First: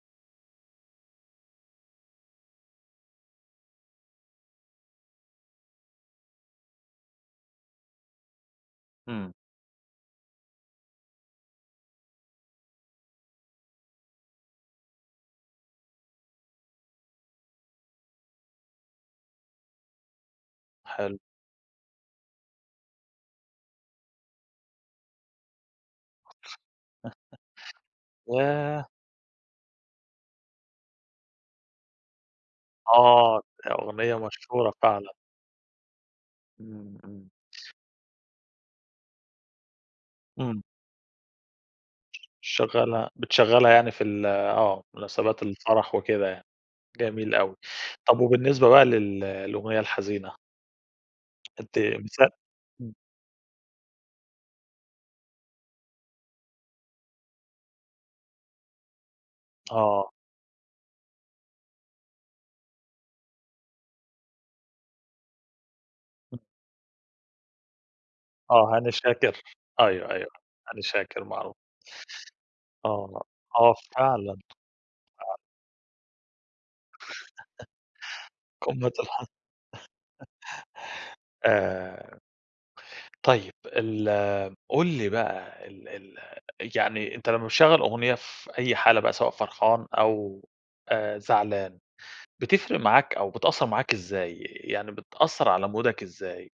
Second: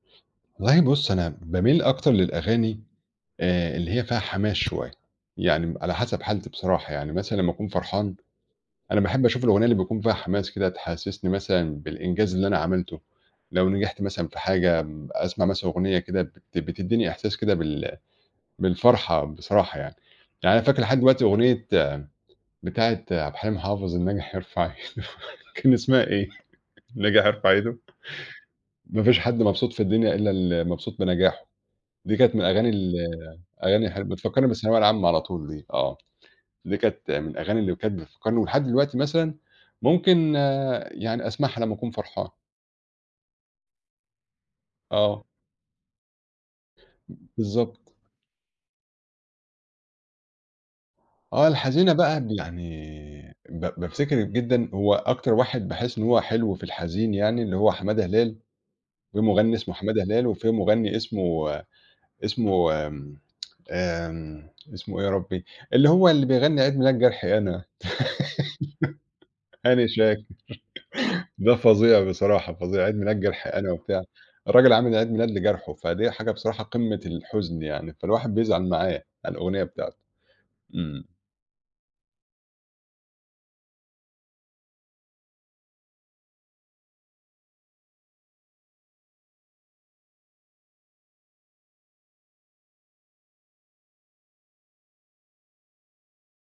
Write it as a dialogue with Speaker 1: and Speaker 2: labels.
Speaker 1: والله بُص أنا باميل أكتر للأغاني آآ اللي هي فيها حماس شوية. يعني م على حسب حالتي بصراحة، يعني مثلًا لمّا أكون فرحان، أنا باحب
Speaker 2: إمم.
Speaker 1: أشوف الأغنية اللي بيكون فيها حماس كده تحسّسني مثلًا بالإنجاز اللي أنا عملته، لو نجحت مثلًا في حاجة م أسمع مثلًا أغنية كده بت بتدّيني إحساس كده بال بالفرحة بصراحة يعني. يعني أنا فاكر لحد
Speaker 2: حلو.
Speaker 1: دلوقتي أغنية بتاعة عبد الحليم حافظ الناجح يرفع إيدة، كان اسمها إيه؟ الناجح يرفع إيده.
Speaker 2: ياه!
Speaker 1: ما فيش حد مبسوط في الدنيا إلّا المبسوط بنجاحه. دي كانت من الأغاني ال
Speaker 2: آه.
Speaker 1: أغاني حل
Speaker 2: أغنية
Speaker 1: بتفكّرني
Speaker 2: مشهورة
Speaker 1: بالثانوية العامة
Speaker 2: فعلًا.
Speaker 1: على طول دي آه. دي
Speaker 2: إمم،
Speaker 1: كانت من
Speaker 2: إمم.
Speaker 1: الأغاني اللي كانت بتفكّرني ولحد دلوقتي مثلًا ممكن
Speaker 2: إمم.
Speaker 1: يعني أسمعها لمّا أكون
Speaker 2: ش
Speaker 1: فرحان.
Speaker 2: شغّلها بتشغّلها يعني في ال آه.
Speaker 1: آه.
Speaker 2: مناسبات الفرح وكده يعني، جميل أوي.
Speaker 1: بالضبط.
Speaker 2: طب وبالنسبة بقى لل للأغنية الحزينة؟
Speaker 1: آه.
Speaker 2: أنت
Speaker 1: الحزينة
Speaker 2: من س
Speaker 1: بقى بل
Speaker 2: إمم.
Speaker 1: يعني ب بافتكر جدًا هو أكتر واحد باحس إن هو حلو في الحزين يعني اللي هو حمادة هلال، في مُغنّي اسمه حمادة
Speaker 2: آه.
Speaker 1: هلال وفي مُغنّي اسمه اسمه آمم اسمه إيه يا ربّي؟ اللي هو اللي بيغنّي عيد ميلاد جرحي أنا،
Speaker 2: آه، هاني شاكر.
Speaker 1: هاني
Speaker 2: أيوه،
Speaker 1: شاكر.
Speaker 2: أيوه. هاني شاكر معروف.
Speaker 1: ده فظيع بصراحة، فظيع عيد ميلاد
Speaker 2: آه.
Speaker 1: جرحي أنا
Speaker 2: آه
Speaker 1: وبتاع،
Speaker 2: فعلًا.
Speaker 1: الراجل عامِل عيد ميلاد
Speaker 2: آه.
Speaker 1: لجرْحه، فدي حاجة بصراحة قمّة الحُزن يعني، فالواحد بيزعل
Speaker 2: قمّة
Speaker 1: معاه
Speaker 2: الحُز
Speaker 1: على الأغنية بتاعته. إمم.
Speaker 2: آآ طيب، ال قُل لي بقى ال ال يعني أنت لمّا بتشغّل أغنية في أي حالة بقى سواء فرحان أو آآ زعلان، بتفرِق معاك أو بتأثّر معاك إزاي؟ يعني بتأثّر على مودك إزاي؟